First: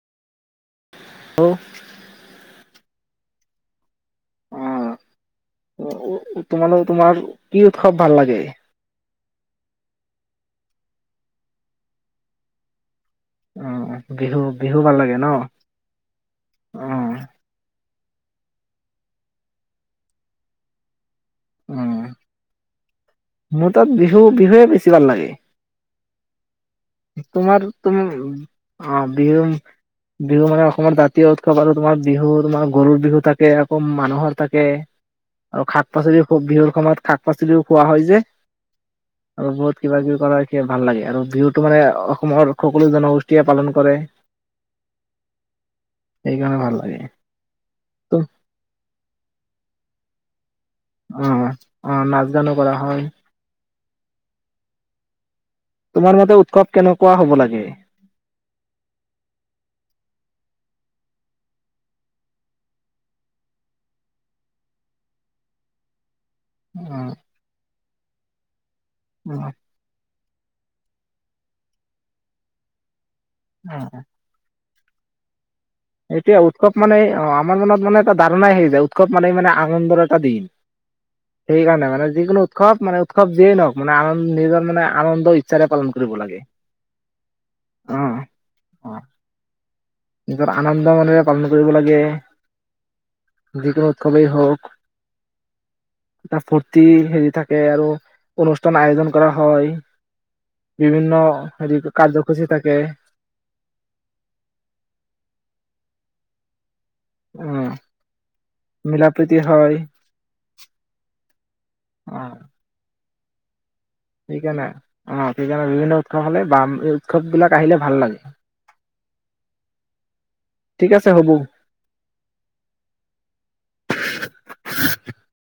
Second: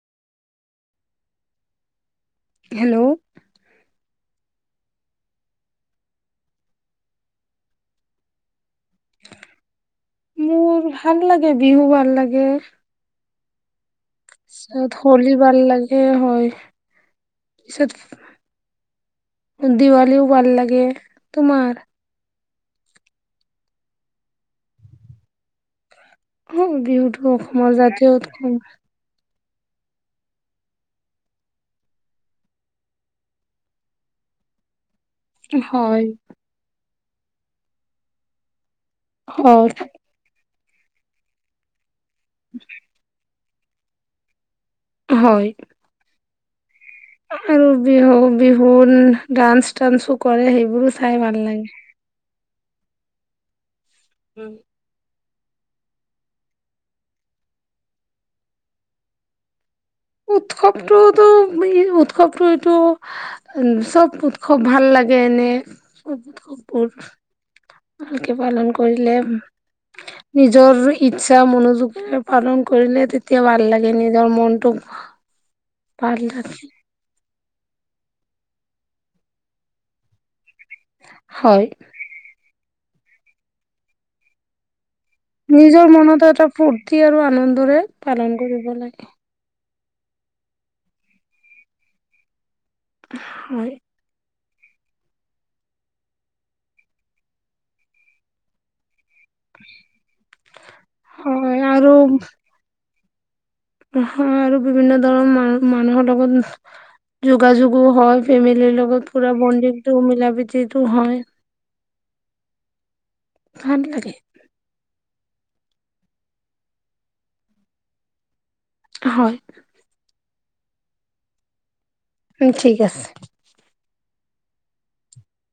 অ' hello অ' উ উ তোমালোগৰ তোমাৰ কি উৎসৱ ভাল লাগে? মোৰ ভাল লাগে বিহু ভাল লাগে অ', অ' তাৰছত হোলী ভাল লাগে হয় অ পিছত দিৱালীও ভাল লাগে। অ তোমাৰ মোৰ তাত বিহু বিহুৱে বেছি ভাল লাগে। উম বিহুতো তোমাৰ অসমৰ তুম জাতীয় উৎসৱ। অ বিহু বিহু মানে অসমৰ জাতীয় উৎসৱ আৰু তোমাৰ বিহু তোমাৰ গৰুৰ বিহু থাকে, আকৌ মানুহৰ থাকে। আৰু হয় শাক-পাচলি খুব বিহুৰ সময়ত শাক-পাচলিও খোৱা হয় যে আৰু হয় বহুত কিবা-কিবি কৰা ভাল লাগে আৰু বিহুত তোমাৰ অ অসমৰ সকলো জনগোষ তিয়া পালন কৰে হয় সেইকাৰণে ভাল লাগে আৰু বিহু বিহু ডাঞ্চ টাঞ্চো কৰে সেই বোৰো চাই ভাল লাগে জানো কৰা হয় উম তোমাৰ মতে উৎসৱ কেনেকোৱা হ'ব লাগে উৎসৱটোতো ই উৎসৱটো এইটো চব উৎসৱ ভাল লাগে এনে আজি খবৰথ ভালকে পালন ক কৰিলে নিজৰ ইচ্ছা মনোযোগৰে পালন কৰিলে তেয় ভাল লাগে নিজৰ মনটো এতিয়া উৎসৱ মানে অ আমাৰ মনত মানে এটা ধাৰণাই হৈ যায় উৎসৱ মানে মানে আনন্দৰ এটা দিন হয় সেইকাৰণে মানে যিকোনো উৎসৱ মানে উৎসৱ যিয়েই নহওক মানে আন নিজৰ মানে আনন্দ ইচ্ছাৰে পালন নিজৰ কৰিব মনত লাগে। এটা ফূৰ্তি আৰু আনন্দৰে অ পালন কৰিব লাগে নিজৰ আনন্দ মনেৰে পালন কৰিব লাগে হয় যিকোনো উৎসৱেই হওঁক এটা ফূৰ্তি হেৰি থাকে আৰু অনুষ্ঠান আয়োজন কৰা হয় বিভিন্ন হয় হেৰি কাৰ্যসূচী থাকে অ হআৰু বিভিন্ন ধৰণৰ মান মানুহৰ লগত অ যোগাযোগো হয় ফেমিল [unintelligible] ৰ মিলা লগত পুৰা প্ৰীতি হয় বন্দিংটো মিলা প্ৰীতিটো হয় অ ভাল লাগে এইকা না [unintelligible] অ সেইকাৰণে বিভিন্ন উৎসৱ হ'লে বাম এই উৎসৱ বিলাক আহিলে ভাল লাগে হয় ঠিক আছে হ'ব ঠিক আছে [inaudible]